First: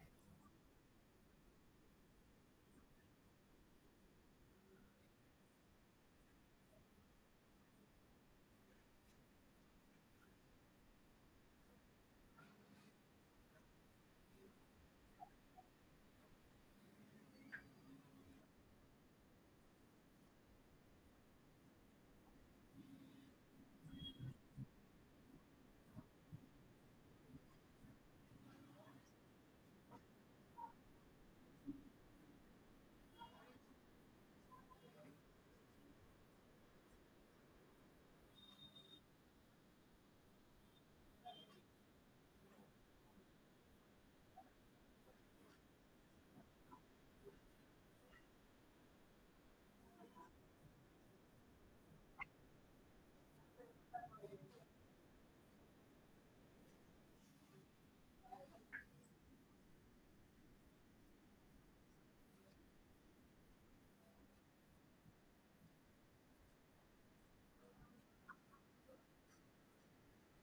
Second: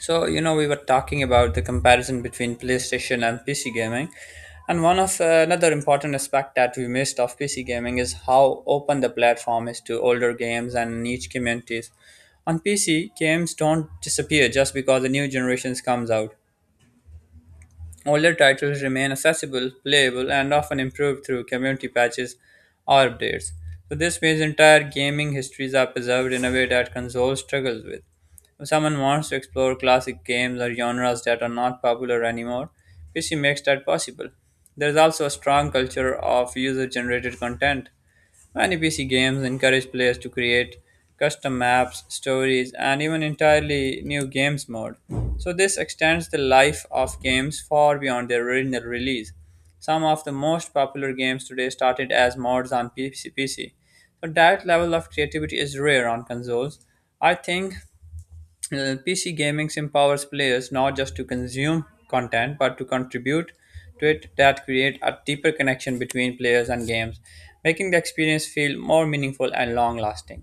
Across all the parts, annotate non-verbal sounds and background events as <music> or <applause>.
We were talking about the comparison between PlayStation and PC gaming. And one of another important aspect that we missed of PC gaming is how open the platform is to older games and niche communities. On PC, games don't disappear just because a new generation comes out. Older titles remain accessible, playable, and often improved through community patches or updates. So this means entire gaming histories are preserved in a way that console struggles with. If someone wants to explore classic games or genres that are not popular anymore, PC makes that possible. There is also a strong culture of user generated content. Many PC games encourage players to create custom maps, stories, and even entirely new games mode. So this extends the life of games far beyond their original release. Some of the most popular games today started as mods on PC. So that level of creativity is rare on consoles. I think PC gaming empowers players not just to consume content but to contribute to it that create a deeper connection between players and games, making the experience feel more meaningful and long lasting.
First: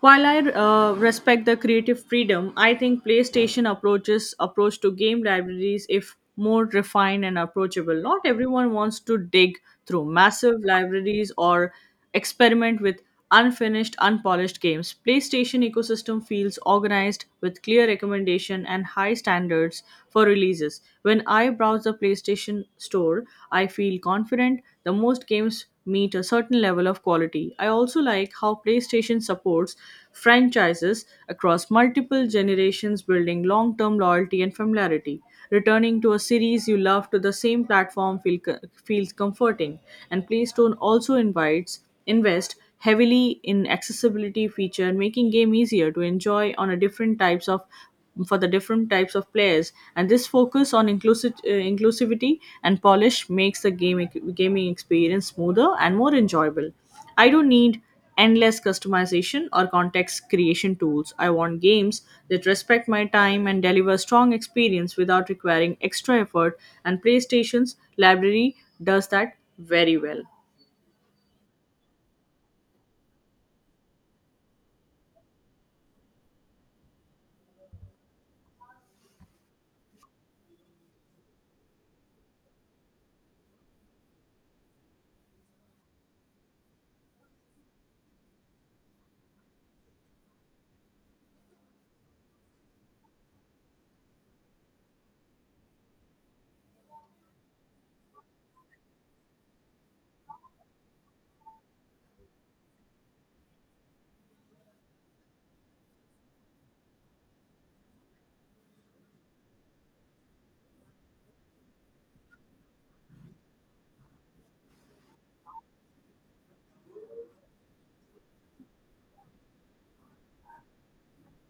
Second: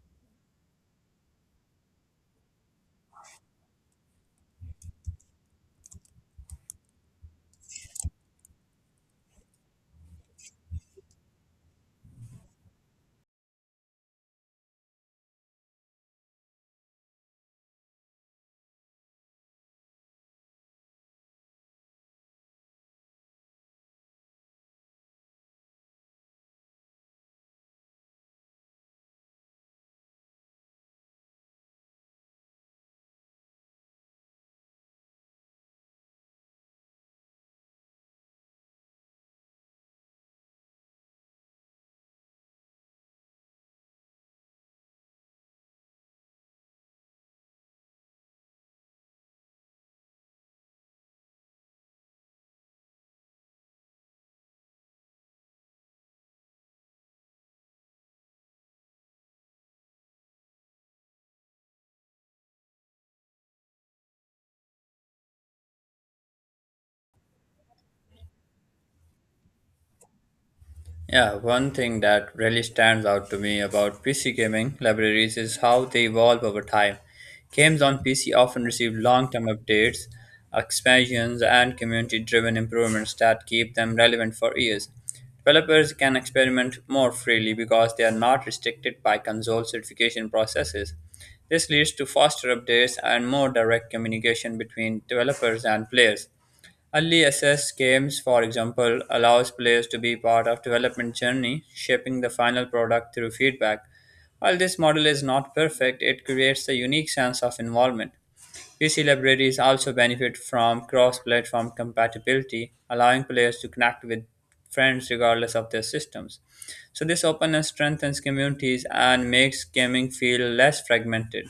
While I respect the creative freedom, I think PlayStation approaches approach to game libraries if more refined and approachable. Not everyone wants to dig through massive libraries or experiment with unfinished, unpolished games. PlayStation ecosystem feels organized with clear recommendation and high standards for releases. When I browse the PlayStation store, I feel confident. The most games meet a certain level of quality. I also like how PlayStation supports franchises across multiple generations, building long term loyalty and familiarity. Returning to a series you love to the same feels comforting, and PlayStone also invites invest heavily in accessibility feature making game easier to enjoy on a different types of for the different types of players, and this focus on inclusivity and polish makes the game gaming experience smoother and more enjoyable. I don't need endless customization or context creation tools. I want games that respect my time and deliver strong experience without requiring extra effort, and PlayStation's library does that very well. Yeah, one thing that really stands out to me about PC gaming libraries is how they evolve over time. Games on PC often receive long term updates, expansions, and community driven improvements that keep them relevant for years. Developers can experiment more freely because they are not restricted by console certification processes. This leads to faster updates and more direct communication between developers and players. Early access games, for example, allows players to be part of development journey, shaping the final product through feedback. While this model is not perfect, it creates a unique sense of involvement. PC libraries also benefit from cross-platform compatibility, allowing players to connect with friends regardless of their systems. So this openness strengthens communities and makes gaming feel less fragmented.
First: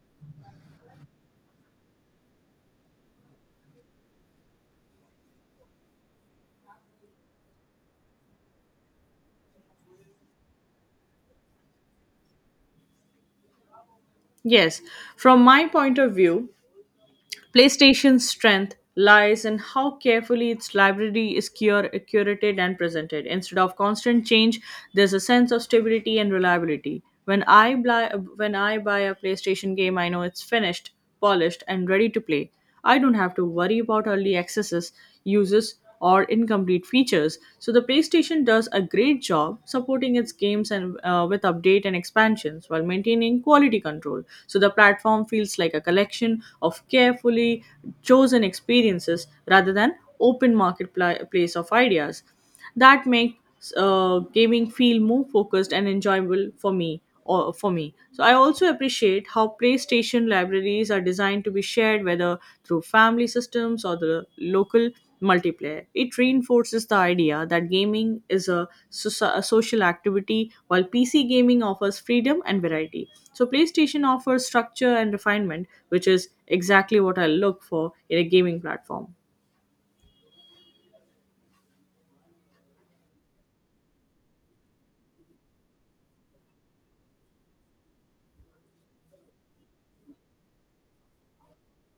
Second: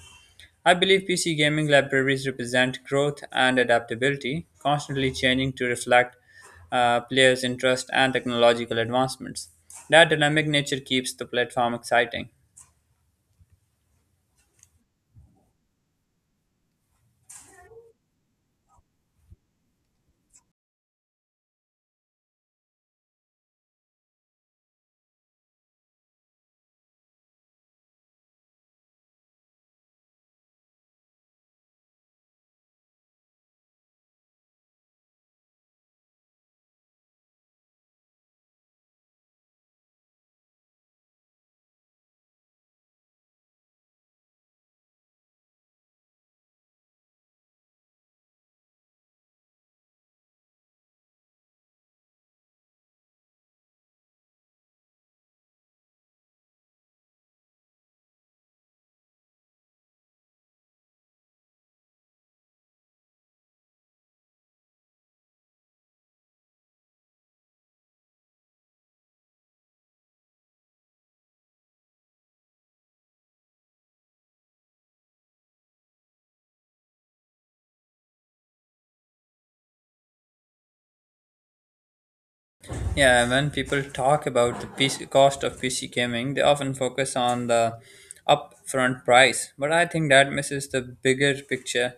I believe PC gaming libraries represent growth and adaptability, constantly changing to reflect players' interest and technological advancements. That dynamic nature keeps the platform exciting. Yes, from my point of view, PlayStation's strength lies in how carefully its library is curated and presented. Instead of constant change, there's a sense of stability and reliability. When I buy a PlayStation game, I know it's finished, polished, and ready to play. I don't have to worry about early accesses, uses or incomplete features. So the PlayStation does a great job supporting its games and, with update and expansions while maintaining quality control. So the platform feels like a collection of carefully chosen experiences rather than open marketplace of ideas that make gaming feel more focused and enjoyable for me or for me. So I also appreciate how PlayStation libraries are designed to be shared, whether through family systems or the local multiplayer. It reinforces the idea that gaming is a a social activity. While PC gaming offers freedom and variety, so PlayStation offers structure and refinement, which is exactly what I look for in a gaming platform. Yeah, when people talk about the PC cost of PC gaming, they often focus on the upfront price, but I think that misses the bigger picture.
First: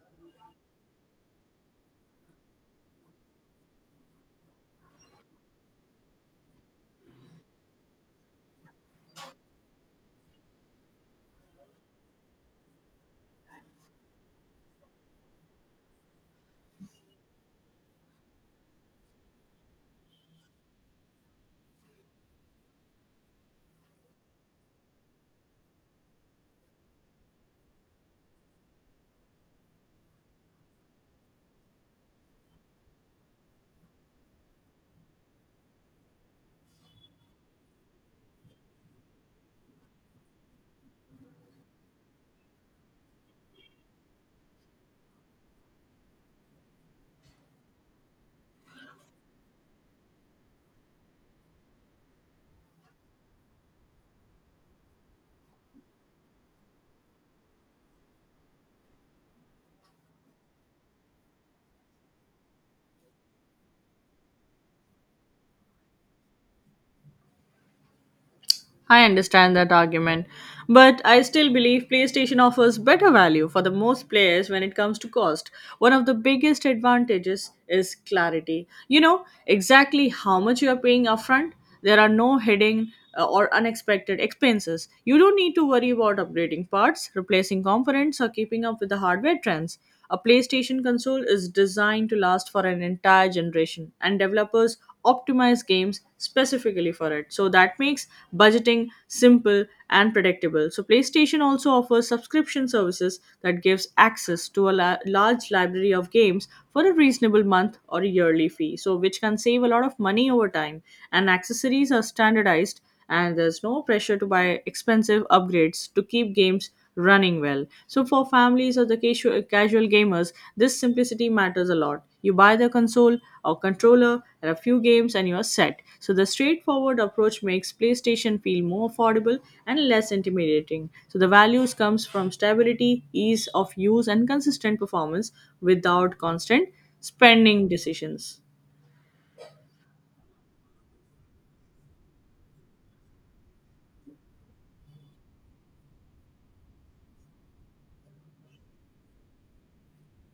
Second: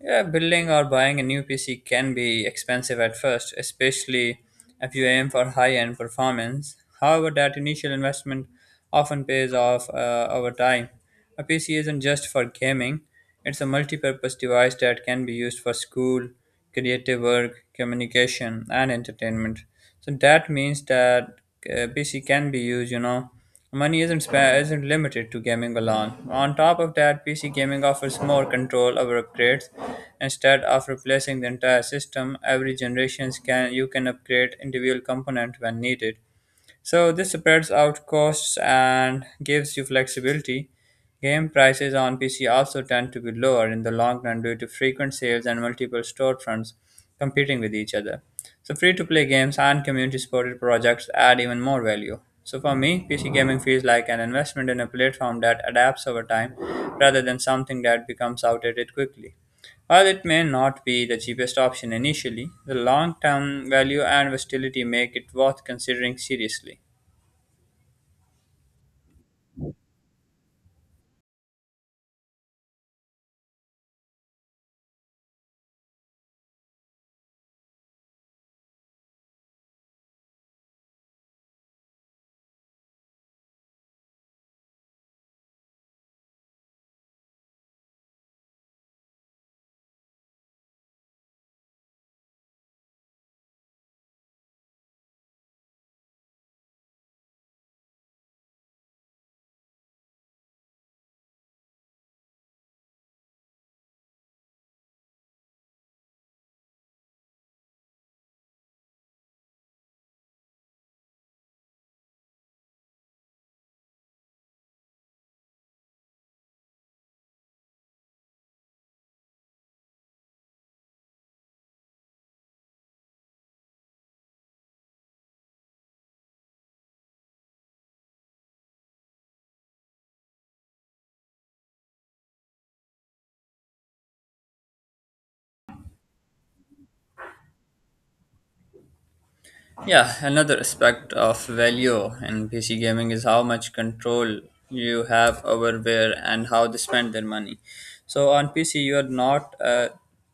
Yeah, building or buying a new PC can be expensive at first, especially if you aim for high end performance. However, that initial investment often pays off over time. A PC isn't just for gaming, it's a multi purpose device that can be used for school, creative work, communication, and entertainment. So that means that PC can be used, Money isn't limited to gaming alone. On top of that, PC gaming offers more control over upgrades. Instead of replacing the entire system, every generation can you can upgrade individual component when needed. So this spreads out costs and gives you flexibility. Game prices on PC also tend to be lower in the long run due to frequent sales and multiple storefronts competing with each other. So free to play games and community supported projects add even more value. So for me, PC gaming feels like an investment in a platform that adapts over time rather than something that becomes outdated quickly. While it may not be the cheapest option initially, the long term value and versatility make it worth considering seriously. I understand that argument, but I still believe PlayStation offers better value for the most players when it comes to cost. One of the biggest advantages is clarity. You know exactly how much you are paying upfront. There are no hidden or unexpected expenses. You don't need to worry about upgrading parts, replacing components, or keeping up with the hardware trends. A PlayStation console is designed to last for an entire generation, and developers optimize games specifically for it. So that makes budgeting simple and predictable. So PlayStation also offers subscription services that gives access to a large library of games for a reasonable month or a yearly fee, so which can save a lot of money over time. And accessories are standardized, and there's no pressure to buy expensive upgrades to keep games running well. So for families or the casual gamers, this simplicity matters a lot. You buy the console or controller and a few games and you're set. So the straightforward approach makes PlayStation feel more affordable and less intimidating. So the values comes from stability, ease of use and consistent performance without constant spending decisions. Yeah, another aspect of value in PC gaming is how much control you have over where and how they spend their money. So on PC, you are not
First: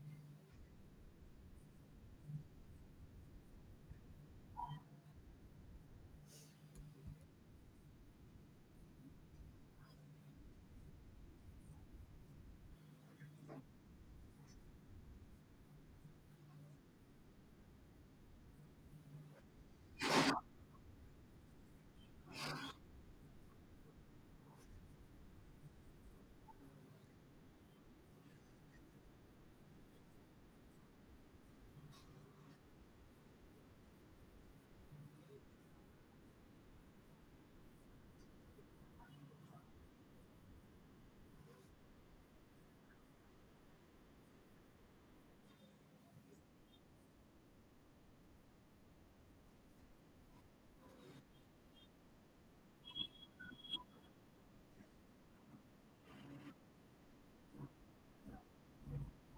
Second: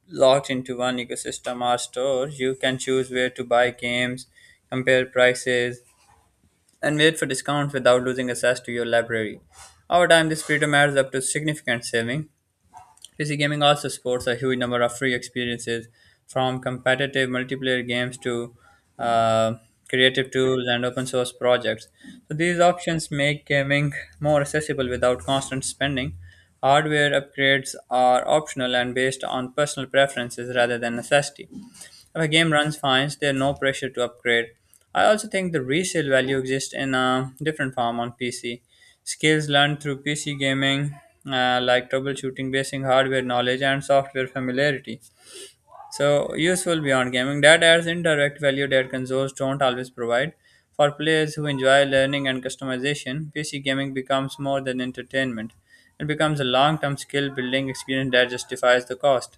locked into one ecosystem or store. You can choose where to buy games, compare prices, and wait for discounts without losing access to your library. Over time, this freedom adds up to significant saving. PC gaming also supports a huge number of free experiences, from competitive multiplayer games to uh, creative tools and open source projects. So these options make gaming more accessible without constant spending. Hardware upgrades are optional and based on personal preferences rather than necessity. If a game runs fine, there's no pressure to upgrade. I also think the resale value exists in a different form on PC. Skills learned through PC gaming, like troubleshooting, basic hardware knowledge, and software familiarity. So, useful beyond gaming. That adds indirect value that consoles don't always provide. For players who enjoy learning and customization, PC gaming becomes more than entertainment. It becomes a long term skill building experience that justifies the cost.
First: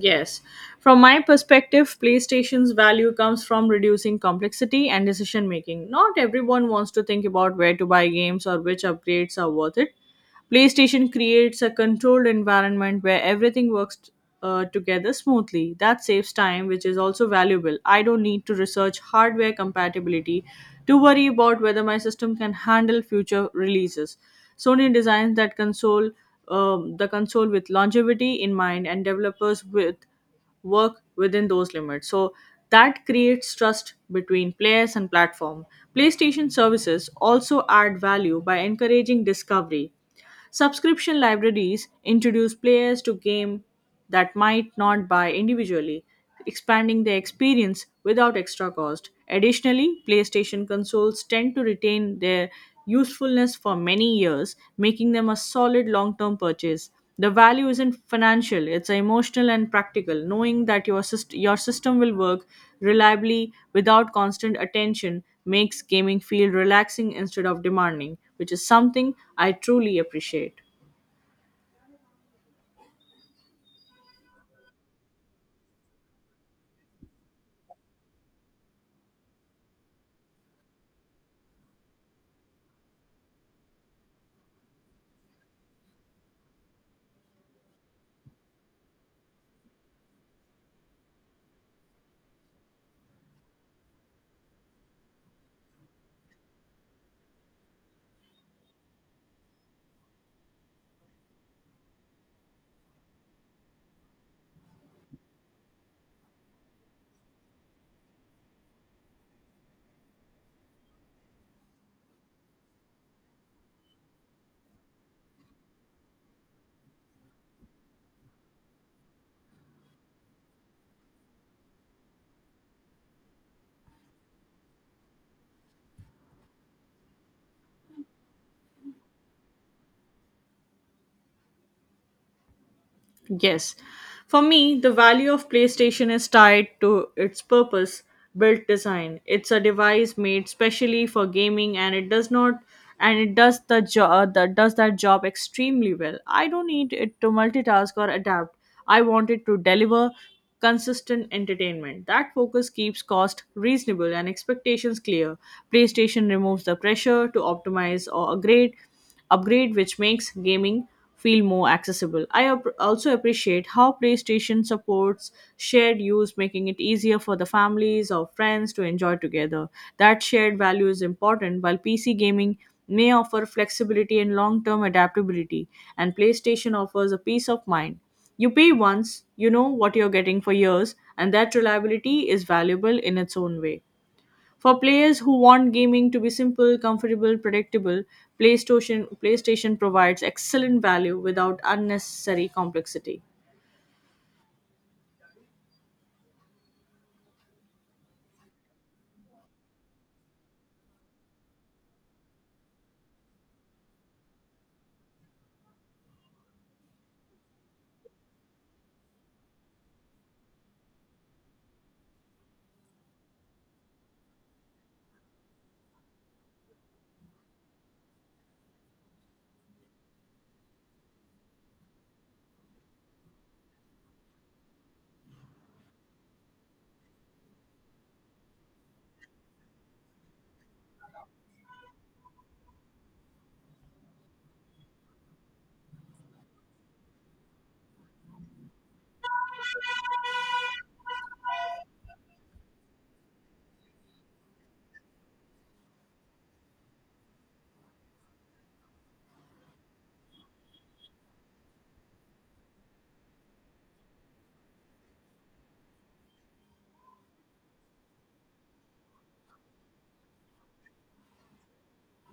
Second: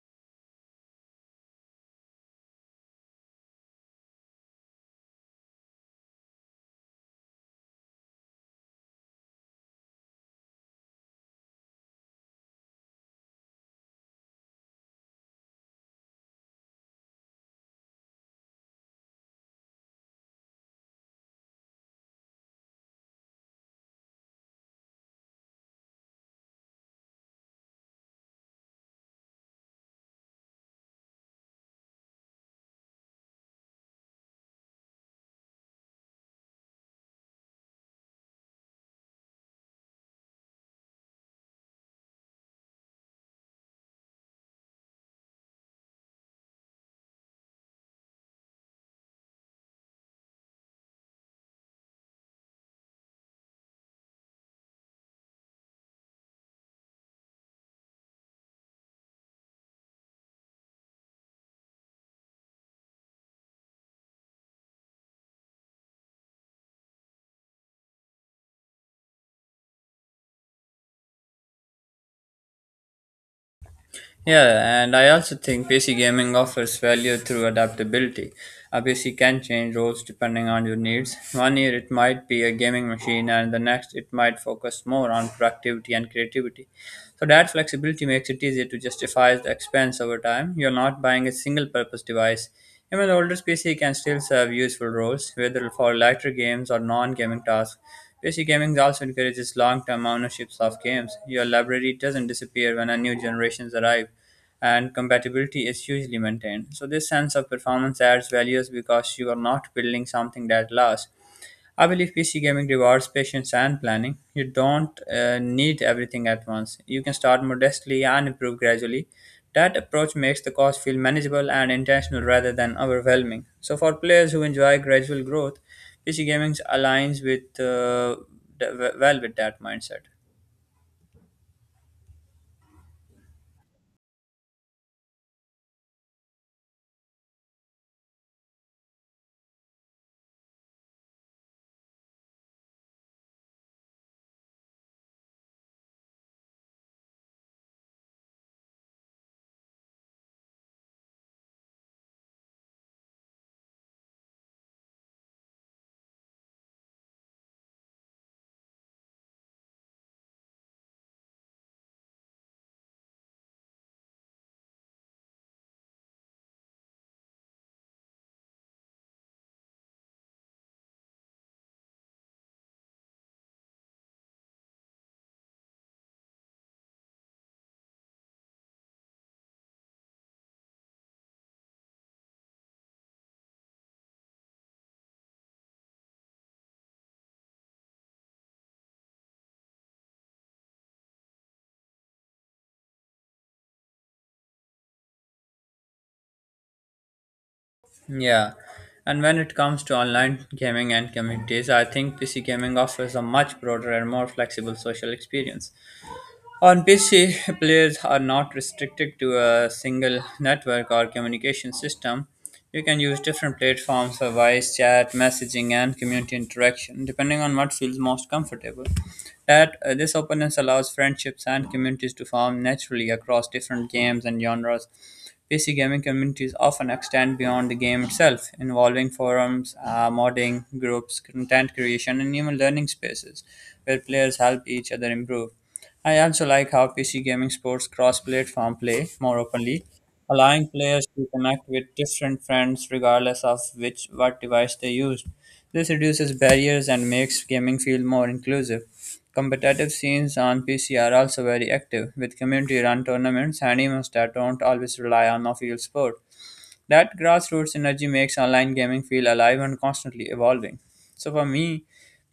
Yes. From my perspective, PlayStation's value comes from reducing complexity and decision making. Not everyone wants to think about where to buy games or which upgrades are worth it. PlayStation creates a controlled environment where everything works together smoothly. That saves time, which is also valuable. I don't need to research hardware compatibility to worry about whether my system can handle future releases. Sony designs that console, The console with longevity in mind, and developers with work within those limits. So that creates trust between players and platform. PlayStation services also add value by encouraging discovery. Subscription libraries introduce players to games that might not buy individually, expanding their experience without extra cost. Additionally, PlayStation consoles tend to retain their usefulness for many years, making them a solid long term purchase. The value isn't financial, it's emotional and practical. Knowing that your system will work reliably without constant attention makes gaming feel relaxing instead of demanding, which is something I truly appreciate. Yeah, and I also think PC gaming offers value through adaptability. A PC can change roles depending on your needs. One year it might be a gaming machine, and the next it might focus more on productivity and creativity. So that flexibility makes it easier to justify the expense over time. You're not buying a single purpose device. Even the oldest PC can still serve useful roles, whether for lighter games or non gaming tasks. PC gaming also encourages long-term ownerships of games. Your library doesn't disappear when a new generations arrive, and compatibility is hugely maintained. So this sense of performance adds values because you are not building something that lasts. I believe PC gaming rewards patience and planning. You don't need everything at once. You can start modestly and improve gradually. That approach makes the cost feel manageable and intentional rather than overwhelming. So, for players who enjoy gradual growth, PC gaming aligns well with that mindset. Yes. For me, the value of PlayStation is tied to its purpose built design. It's a device made specially for gaming and it does not and it does the job that does that job extremely well. I don't need it to multitask or adapt. I want it to deliver consistent entertainment. That focus keeps cost reasonable and expectations clear. PlayStation removes the pressure to optimize or upgrade, which makes gaming feel more accessible. I also appreciate how PlayStation supports shared use, making it easier for the families or friends to enjoy together. That shared value is important, while PC gaming may offer flexibility and long term adaptability, and PlayStation offers a peace of mind. You pay once, you know what you're getting for years, and that reliability is valuable in its own way. For players who want gaming to be simple, comfortable, predictable, PlayStation provides excellent value without unnecessary complexity. Yeah. And when it comes to online gaming and communities, I think PC gaming offers a much broader and more flexible social experience. On PC, <laughs> players are not restricted to a single network or communication system. You can use different platforms for voice, chat, messaging, and community interaction, depending on what feels most comfortable. That this openness allows friendships and communities to form naturally across different games and genres. PC gaming communities often extend beyond the game itself, involving forums, modding, groups, content creation, and even learning spaces where players help each other improve. I also like how PC gaming sports cross platform play more openly, allowing players to connect with different friends regardless of which what device they used. This reduces barriers and makes gaming feel more inclusive. Competitive scenes on PC are also very active, with community run tournaments and events that don't always rely on official sport. That grassroots energy makes online gaming feel alive and constantly evolving. So for me,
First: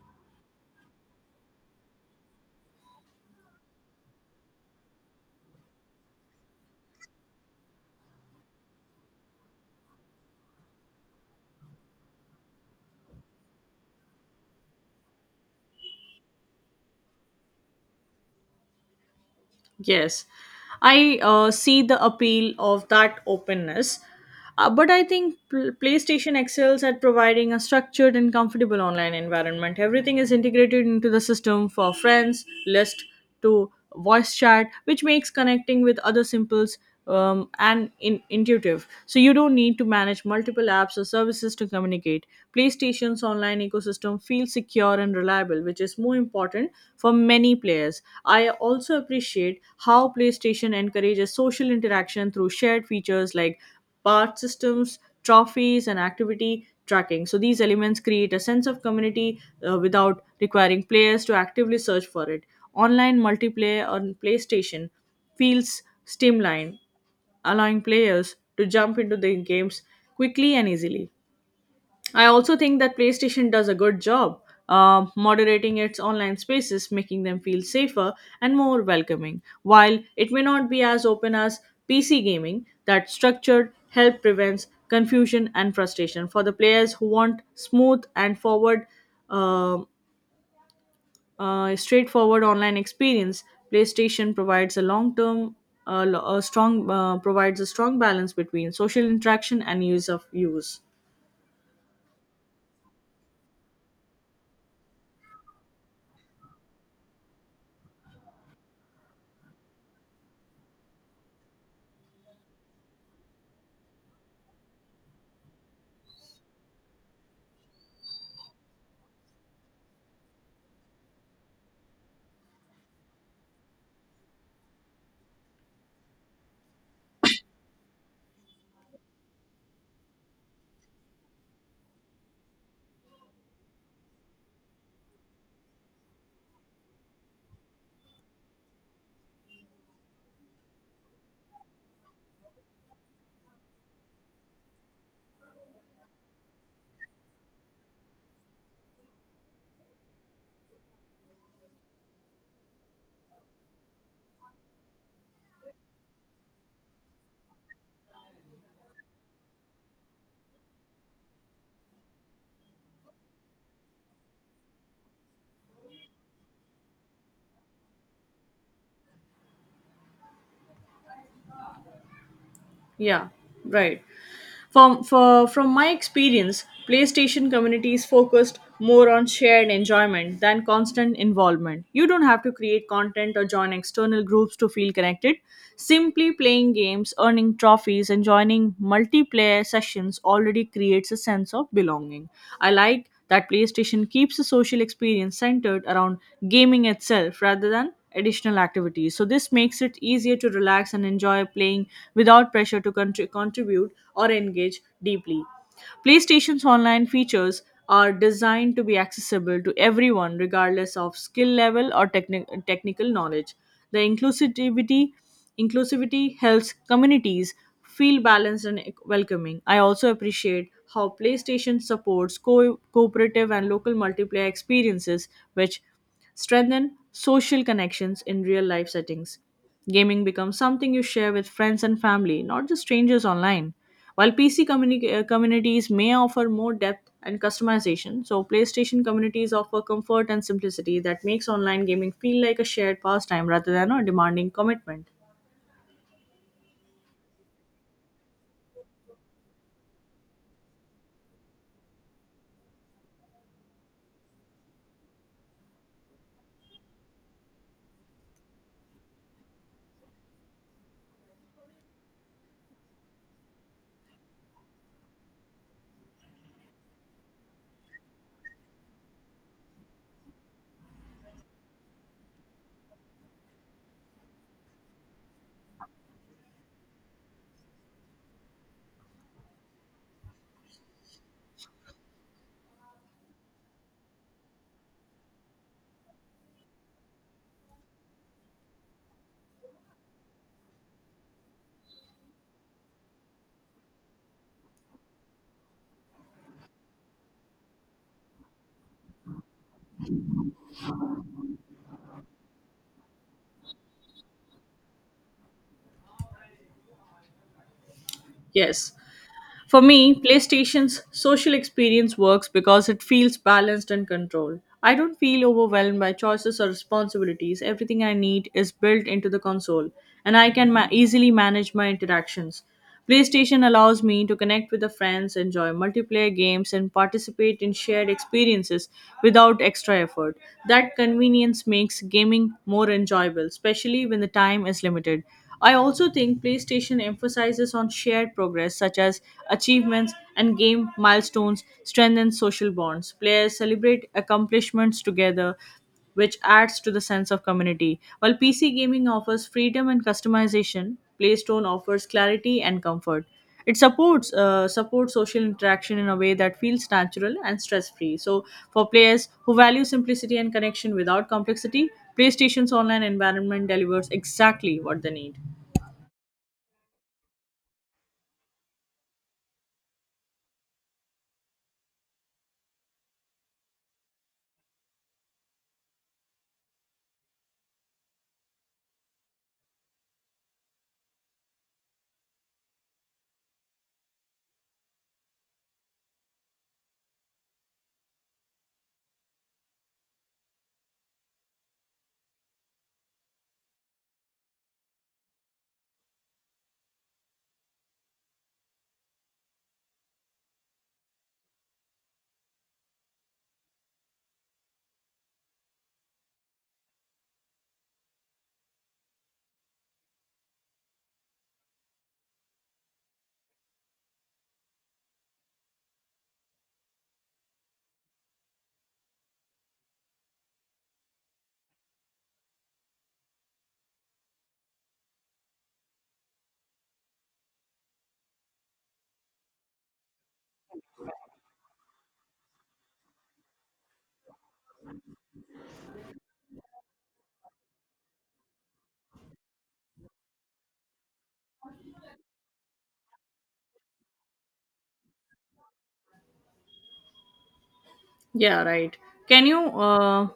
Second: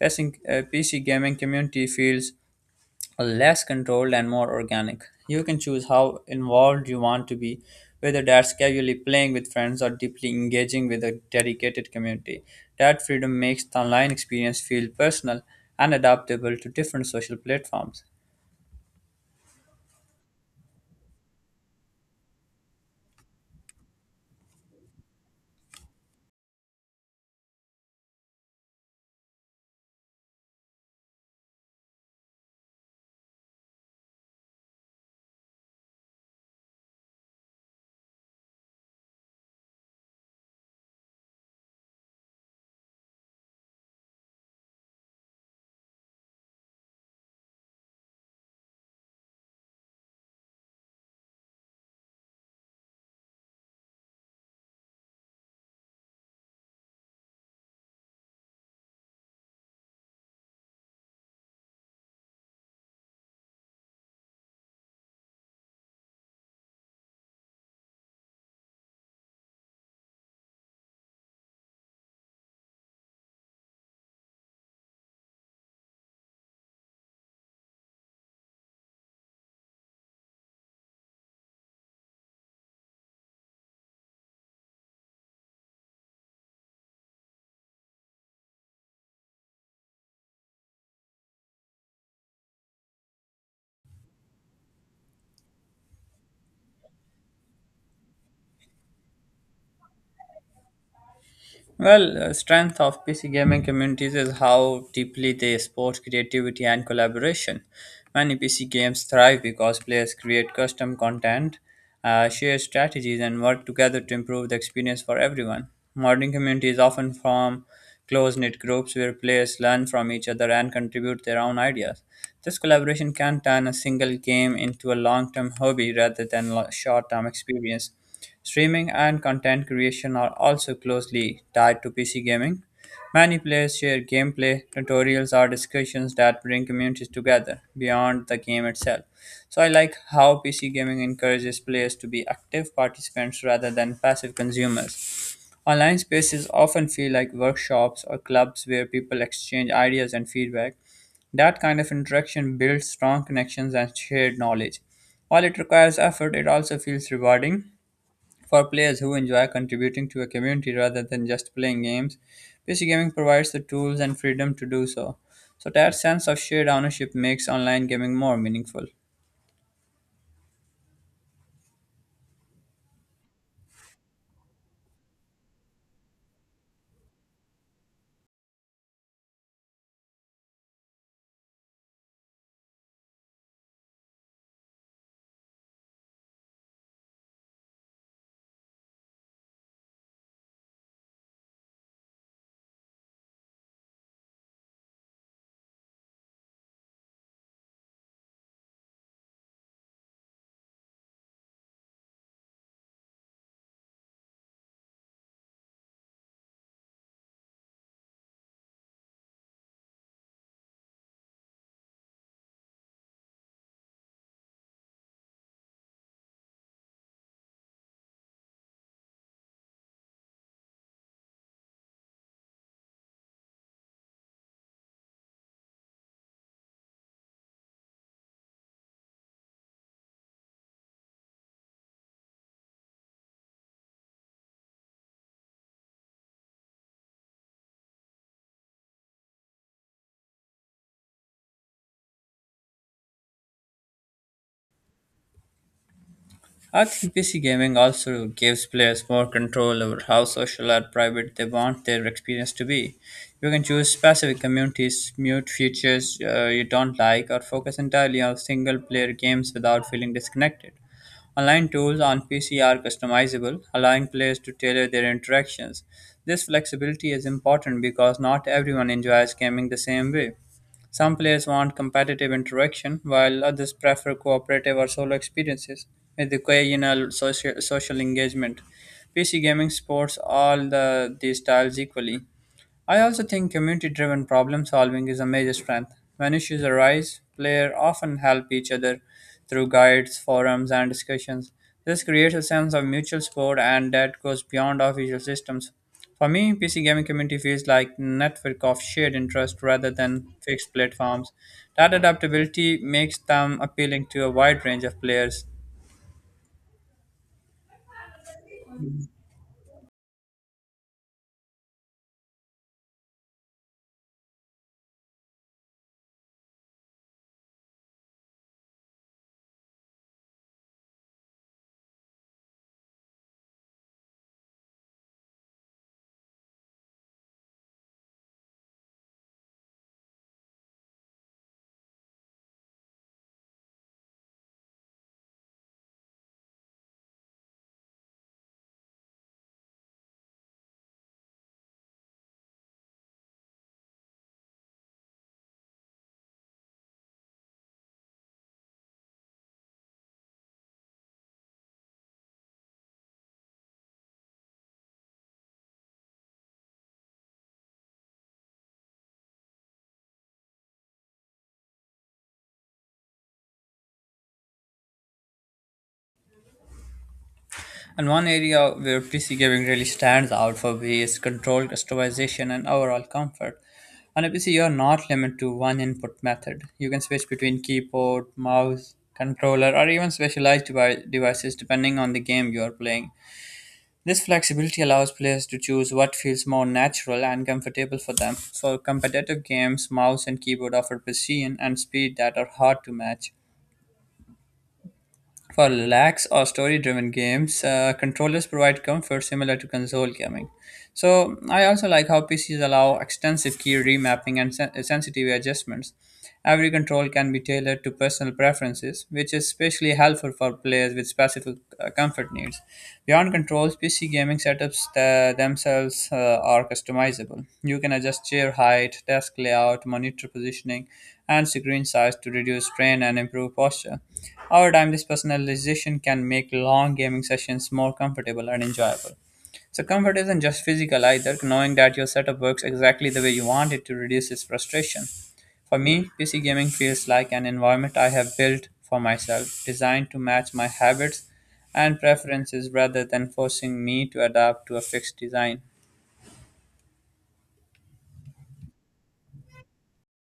PC gaming community feels less controlled and more organic. You can choose how involved you want to be, whether that's casually playing with friends or deeply engaging with a dedicated community. That freedom makes the online experience feel personal and adaptable to different social platforms. Yes, I see the appeal of that openness, but I think PlayStation excels at providing a structured and comfortable online environment. Everything is integrated into the system, for friends, list to voice chat, which makes connecting with other simples and intuitive. So you don't need to manage multiple apps or services to communicate. PlayStation's online ecosystem feels secure and reliable, which is more important for many players. I also appreciate how PlayStation encourages social interaction through shared features like part systems, trophies, and activity tracking. So these elements create a sense of community without requiring players to actively search for it. Online multiplayer on PlayStation feels streamlined, allowing players to jump into the games quickly and easily. I also think that PlayStation does a good job moderating its online spaces, making them feel safer and more welcoming. While it may not be as open as PC gaming, that structured help prevents confusion and frustration for the players who want smooth and forward um a straightforward online experience. PlayStation provides a long-term, lo- a strong provides a strong balance between social interaction and use of use. Strength of PC gaming communities is how deeply they support creativity and collaboration. Many PC games thrive because players create custom content, share strategies, and work together to improve the experience for everyone. Modern communities often form close knit groups where players learn from each other and contribute their own ideas. This collaboration can turn a single game into a long term hobby rather than a short term experience. Streaming and content creation are also closely tied to PC gaming. Many players share gameplay, tutorials, or discussions that bring communities together beyond the game itself. So, I like how PC gaming encourages players to be active participants rather than passive consumers. Online spaces often feel like workshops or clubs where people exchange ideas and feedback. That kind of interaction builds strong connections and shared knowledge. While it requires effort, it also feels rewarding for players who enjoy contributing to a community rather than just playing games, PC gaming provides the tools and freedom to do so. So, that sense of shared ownership makes online gaming more meaningful. Yeah, right. From my experience, PlayStation communities focused more on shared enjoyment than constant involvement. You don't have to create content or join external groups to feel connected. Simply playing games, earning trophies, and joining multiplayer sessions already creates a sense of belonging. I like that PlayStation keeps the social experience centered around gaming itself rather than additional activities. So this makes it easier to relax and enjoy playing without pressure to contribute or engage deeply. PlayStation's online features are designed to be accessible to everyone regardless of skill level or technical knowledge. The inclusivity helps communities feel balanced and welcoming. I also appreciate how PlayStation supports cooperative and local multiplayer experiences which strengthen social connections in real life settings. Gaming becomes something you share with friends and family, not just strangers online. While communities may offer more depth and customization, so PlayStation communities offer comfort and simplicity that makes online gaming feel like a shared pastime rather than a demanding commitment. I think PC gaming also gives players more control over how social or private they want their experience to be. You can choose specific communities, mute features you don't like, or focus entirely on single player games without feeling disconnected. Online tools on PC are customizable, allowing players to tailor their interactions. This flexibility is important because not everyone enjoys gaming the same way. Some players want competitive interaction, while others prefer cooperative or solo experiences with occasional social engagement. PC gaming supports all the these styles equally. I also think community driven problem solving is a major strength. When issues arise, players often help each other through guides, forums, and discussions. This creates a sense of mutual support and that goes beyond official systems. For me, PC gaming community feels like a network of shared interest rather than fixed platforms. That adaptability makes them appealing to a wide range of players. Yes. For me, PlayStation's social experience works because it feels balanced and controlled. I don't feel overwhelmed by choices or responsibilities. Everything I need is built into the console, and I can easily manage my interactions. PlayStation allows me to connect with the friends, enjoy multiplayer games, and participate in shared experiences without extra effort. That convenience makes gaming more enjoyable, especially when the time is limited. I also think PlayStation emphasizes on shared progress such as achievements and game milestones strengthen social bonds. Players celebrate accomplishments together, which adds to the sense of community. While PC gaming offers freedom and customization, PlayStation offers clarity and comfort. It supports supports social interaction in a way that feels natural and stress free. So, for players who value simplicity and connection without complexity, PlayStation's online environment delivers exactly what they need. And one area where PC gaming really stands out for me is control, customization, and overall comfort. On a PC, you're not limited to one input method. You can switch between keyboard, mouse, controller, or even specialized devices depending on the game you are playing. This flexibility allows players to choose what feels more natural and comfortable for them. For competitive games, mouse and keyboard offer precision and speed that are hard to match. For lax or story driven games, controllers provide comfort similar to console gaming. So, I also like how PCs allow extensive key remapping and sensitive adjustments. Every control can be tailored to personal preferences, which is especially helpful for players with specific comfort corporate needs. Beyond controls, PC gaming setups themselves are customizable. You can adjust chair height, desk layout, monitor positioning, and screen size to reduce strain and improve posture. Over time, this personalization can make long gaming sessions more comfortable and enjoyable. So comfort isn't just physical either. Knowing that your setup works exactly the way you want it to reduces frustration. For me, PC gaming feels like an environment I have built for myself, designed to match my habits and preferences rather than forcing me to adapt to a fixed design. Yeah, right. Can you, uh,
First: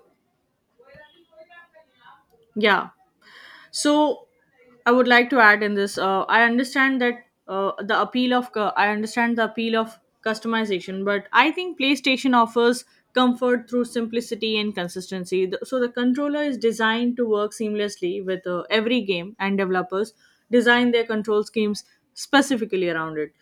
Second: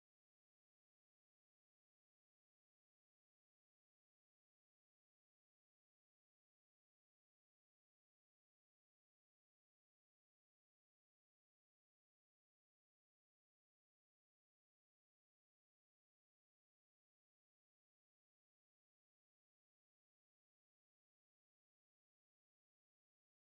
yeah. So I would like to add in this, I understand that the appeal of, cu- I understand the appeal of customization, but I think PlayStation offers comfort through simplicity and consistency. So the controller is designed to work seamlessly with every game, and developers design their control schemes specifically around it.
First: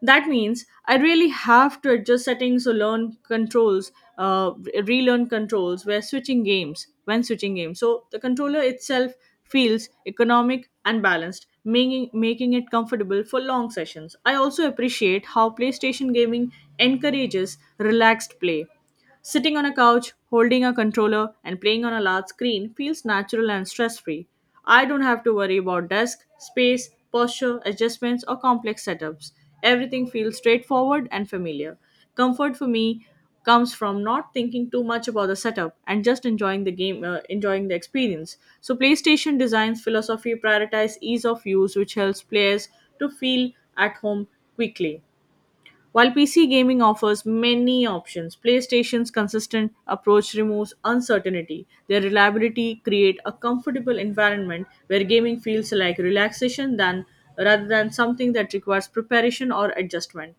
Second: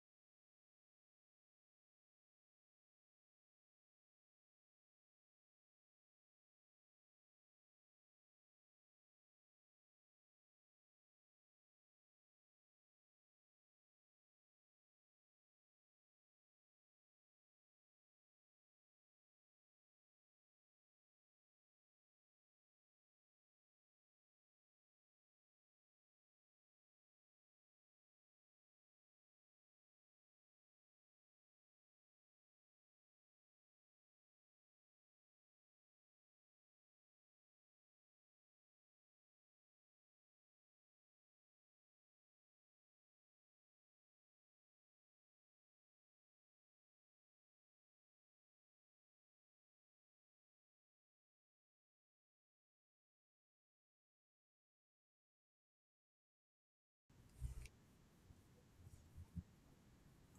That means I really have to adjust settings or learn controls, relearn controls when switching games. So the controller itself feels economic and balanced, making it comfortable for long sessions. I also appreciate how PlayStation gaming encourages relaxed play. Sitting on a couch, holding a controller, and playing on a large screen feels natural and stress free. I don't have to worry about desk, space, posture, adjustments, or complex setups. Everything feels straightforward and familiar. Comfort for me comes from not thinking too much about the setup and just enjoying the experience. So PlayStation designs philosophy prioritizes ease of use, which helps players to feel at home quickly. While PC gaming offers many options, PlayStation's consistent approach removes uncertainty. Their reliability create a comfortable environment where gaming feels like relaxation than rather than something that requires preparation or adjustment.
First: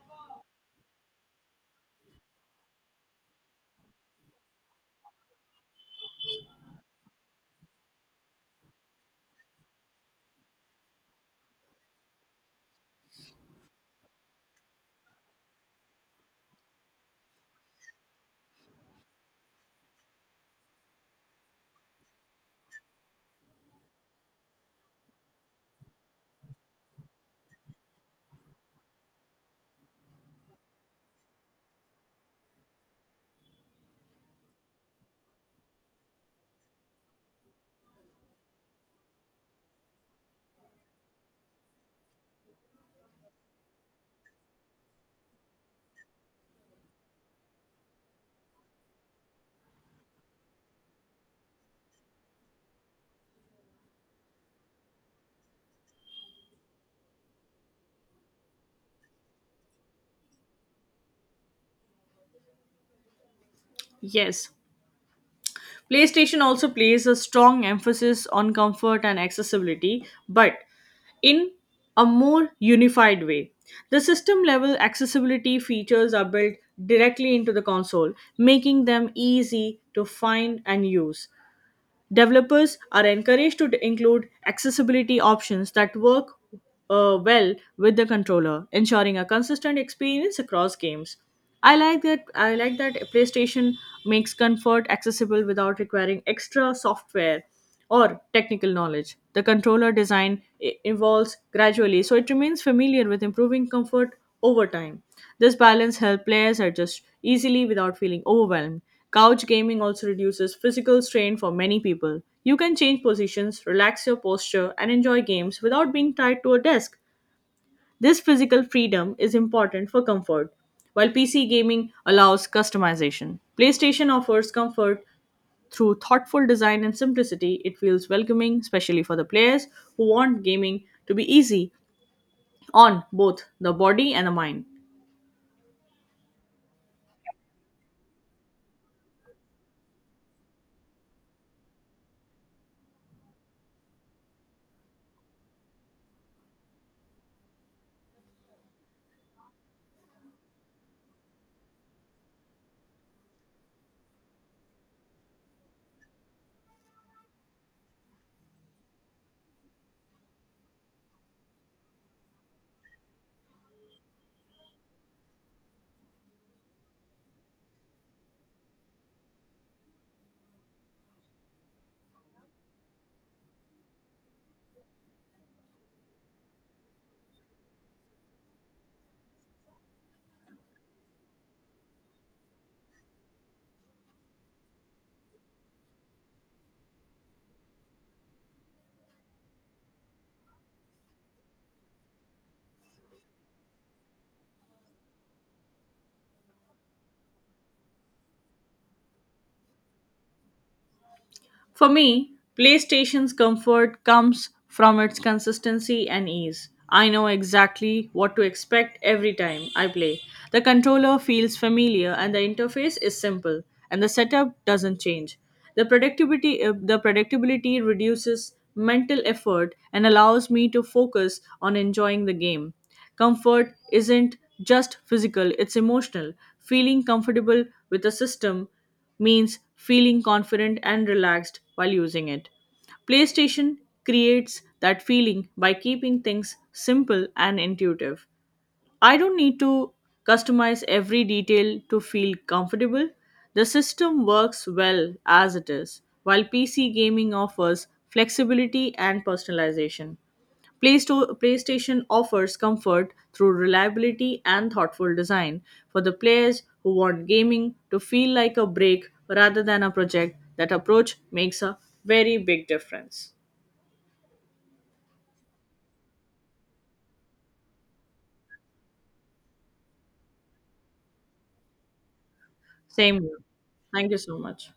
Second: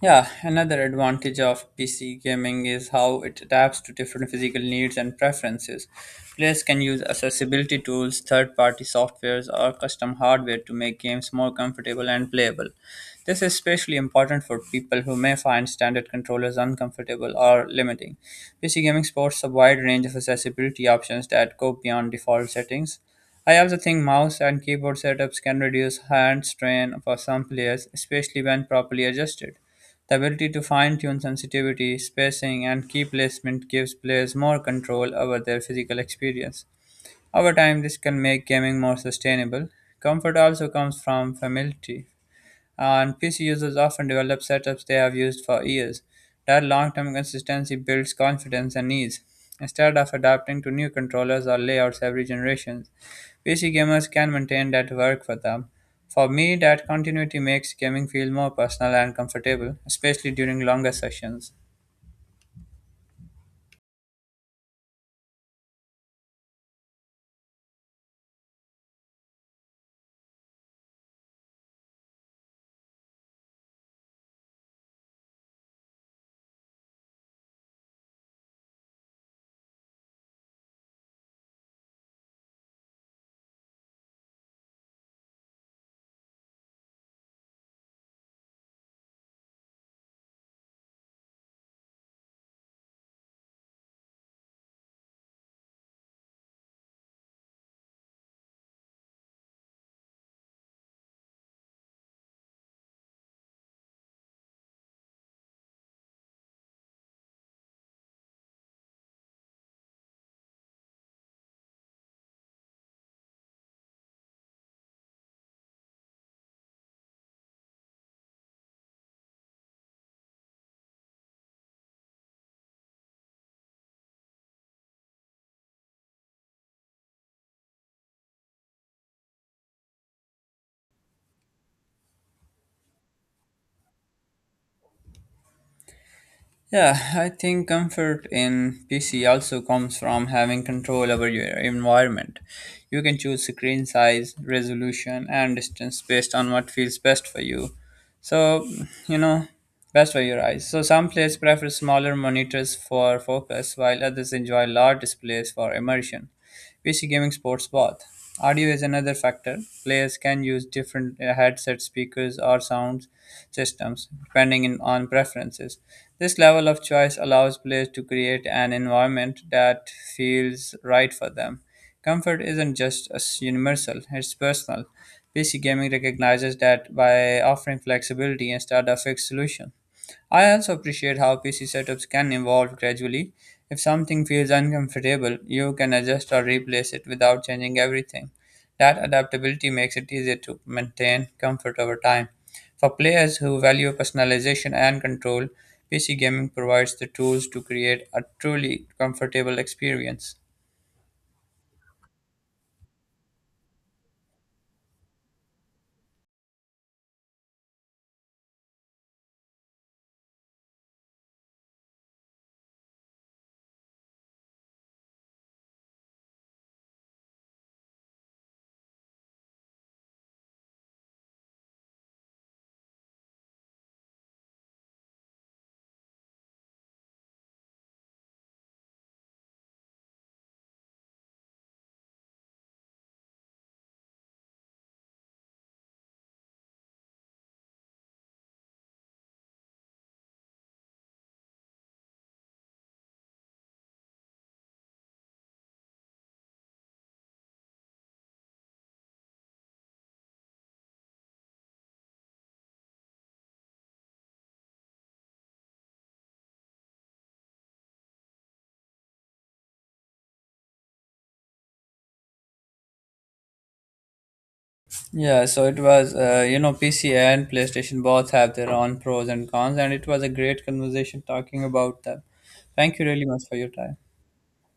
Yeah, another advantage of PC gaming is how it adapts to different physical needs and preferences. Players can use accessibility tools, third party softwares, or custom hardware to make games more comfortable and playable. This is especially important for people who may find standard controllers uncomfortable or limiting. PC gaming supports a wide range of accessibility options that go beyond default settings. I also think mouse and keyboard setups can reduce hand strain for some players, especially when properly adjusted. The ability to fine-tune sensitivity, spacing, and key placement gives players more control over their physical experience. Over time, this can make gaming more sustainable. Comfort also comes from familiarity, and PC users often develop setups they have used for years. That long-term consistency builds confidence and ease, instead of adapting to new controllers or layouts every generation. PC gamers can maintain that work for them. For me, that continuity makes gaming feel more personal and comfortable, especially during longer sessions. Yes, PlayStation also plays a strong emphasis on comfort and accessibility, but in a more unified way. The system level accessibility features are built directly into the console, making them easy to find and use. Developers are encouraged to include accessibility options that work well with the controller, ensuring a consistent experience across games. I like that PlayStation makes comfort accessible without requiring extra software or technical knowledge. The controller design evolves gradually, so it remains familiar with improving comfort over time. This balance helps players adjust easily without feeling overwhelmed. Couch gaming also reduces physical strain for many people. You can change positions, relax your posture, and enjoy games without being tied to a desk. This physical freedom is important for comfort, while PC gaming allows customization. PlayStation offers comfort through thoughtful design and simplicity. It feels welcoming, especially for the players who want gaming to be easy on both the body and the mind. Yeah, I think comfort in PC also comes from having control over your environment. You can choose screen size, resolution, and distance based on what feels best for you. So, you know, Best for your eyes. So, some players prefer smaller monitors for focus, while others enjoy large displays for immersion. PC gaming sports both. Audio is another factor. Players can use different headset speakers or sound systems on preferences. This level of choice allows players to create an environment that feels right for them. Comfort isn't just as universal, it's personal. PC gaming recognizes that by offering flexibility instead of fixed solution. I also appreciate how PC setups can evolve gradually. If something feels uncomfortable, you can adjust or replace it without changing everything. That adaptability makes it easier to maintain comfort over time. For players who value personalization and control, PC gaming provides the tools to create a truly comfortable experience. For me, PlayStation's comfort comes from its consistency and ease. I know exactly what to expect every time I play. The controller feels familiar and the interface is simple and the setup doesn't change. The predictability reduces mental effort and allows me to focus on enjoying the game. Comfort isn't just physical, it's emotional. Feeling comfortable with a system means feeling confident and relaxed while using it. PlayStation creates that feeling by keeping things simple and intuitive. I don't need to customize every detail to feel comfortable. The system works well as it is, while PC gaming offers flexibility and personalization. PlayStation offers comfort through reliability and thoughtful design for the players who want gaming to feel like a break rather than a project. That approach makes a very big difference. Yeah, so it was, PC and PlayStation both have their own pros and cons, and it was a great conversation talking about them. Thank you Same really here. much for your time. Thank you so much.